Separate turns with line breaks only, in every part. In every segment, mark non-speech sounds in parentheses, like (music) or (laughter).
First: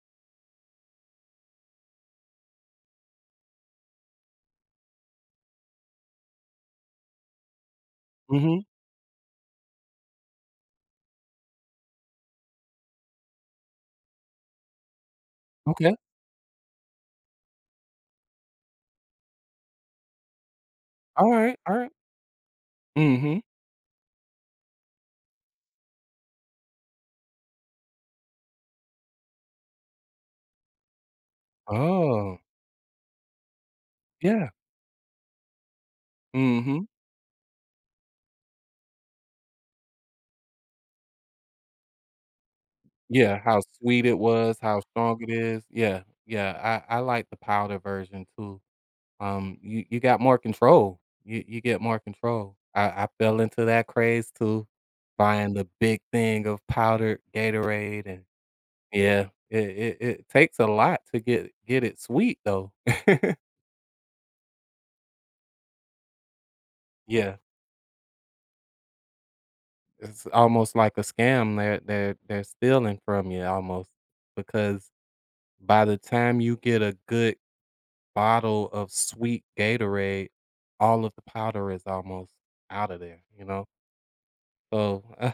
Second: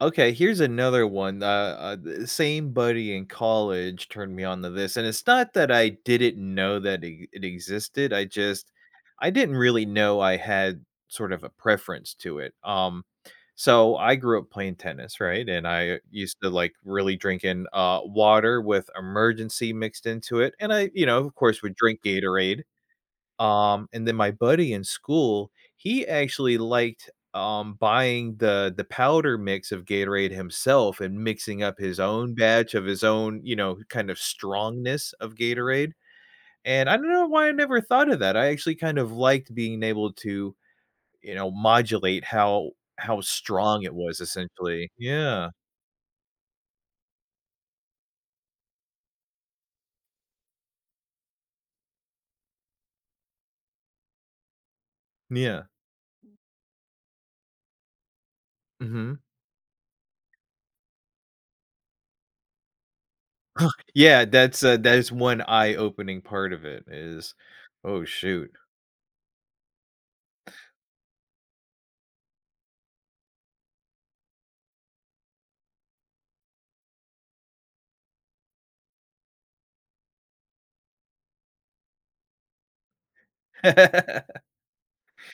Okay, here's another one, uh, uh d same buddy in college turned me on to this, and it's not that I didn't know that it it existed, I
Mhm.
just I didn't really know I had sort of a preference to it. Um, so I grew up playing tennis, right? And
Okay.
I used to, like, really drink in, uh, water with Emergen-C mixed into it, and I you know, of
Alright,
course, would
alright.
drink Gatorade.
Mhm.
Um, and then my buddy in school, he actually liked, um, buying the the powder mix of Gatorade himself and mixing up his own
Oh.
batch of his own, you know, kind of
Yeah.
strongness of Gatorade,
Mhm.
and I don't know why I never thought of that. I actually kind of liked being able to, you know, modulate how how
Yeah, how
strong it
sweet it
was
was, how
essentially.
strong it
Yeah.
is, yeah, yeah. I I like the powder version too. Um, you you got more control. You you get more control. I I fell into that craze too,
Mm,
buying
yeah.
the big thing of powdered Gatorade and
Mhm.
yeah. It it it takes a lot to get get it sweet though. (chuckles)
Uh, yeah, that's, uh, that's 1 eye opening part of it is
Yeah.
oh, shoot.
It's almost like a scam, they're they're they're stealing from you almost because by the time you get a good bottle of sweet Gatorade, all of the powder is almost out of there, you know?
(laughs)
So, uh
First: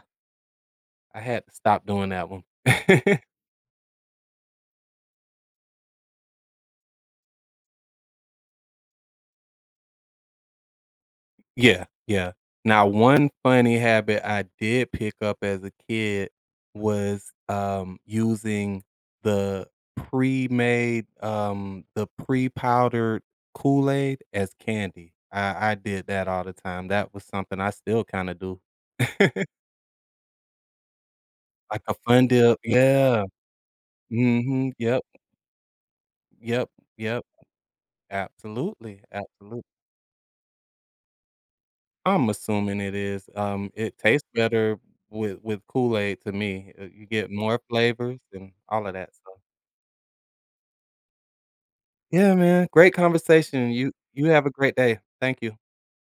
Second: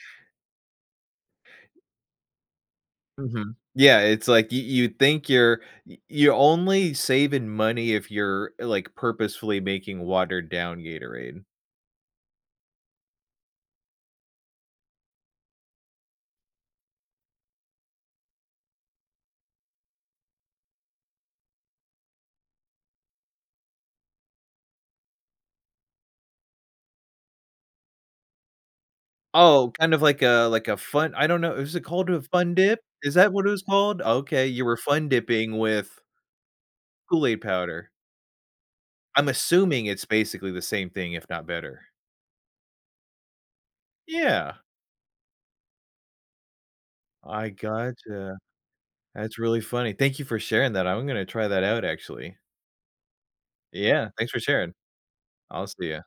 I had to stop doing that one. (chuckles)
Mhm. Yeah, it's, like, y you think you're y you're only saving money if you're, like, purposefully making watered down Gatorade.
Yeah, yeah. Now 1 funny habit I did pick up as a kid was, um, using the pre-made, um, the pre-powdered Kool Aid as candy. I I did that all the time, that was something I still kinda do. (chuckles)
Oh, kind of like a like a fun I don't know, is it
Like a
called a
fun
fun
dip,
dip? Is
yeah.
that what it was called? Okay, you
Mhm,
were
yep.
fun dipping with
Yep, yep.
Kool-Aid powder.
Absolutely,
I'm
absolute
assuming it's basically the same thing, if not better.
I'm assuming it is. Um, it tastes
Yeah.
better with with Kool-Aid to me, uh, you get
I
more flavors
gotcha.
and all of that stuff.
That's really funny. Thank you for sharing that, I'm gonna try that out,
Yeah,
actually.
man, great conversation, you
Yeah,
you
thanks for
have a
sharing.
great day. Thank you.
I'll see ya.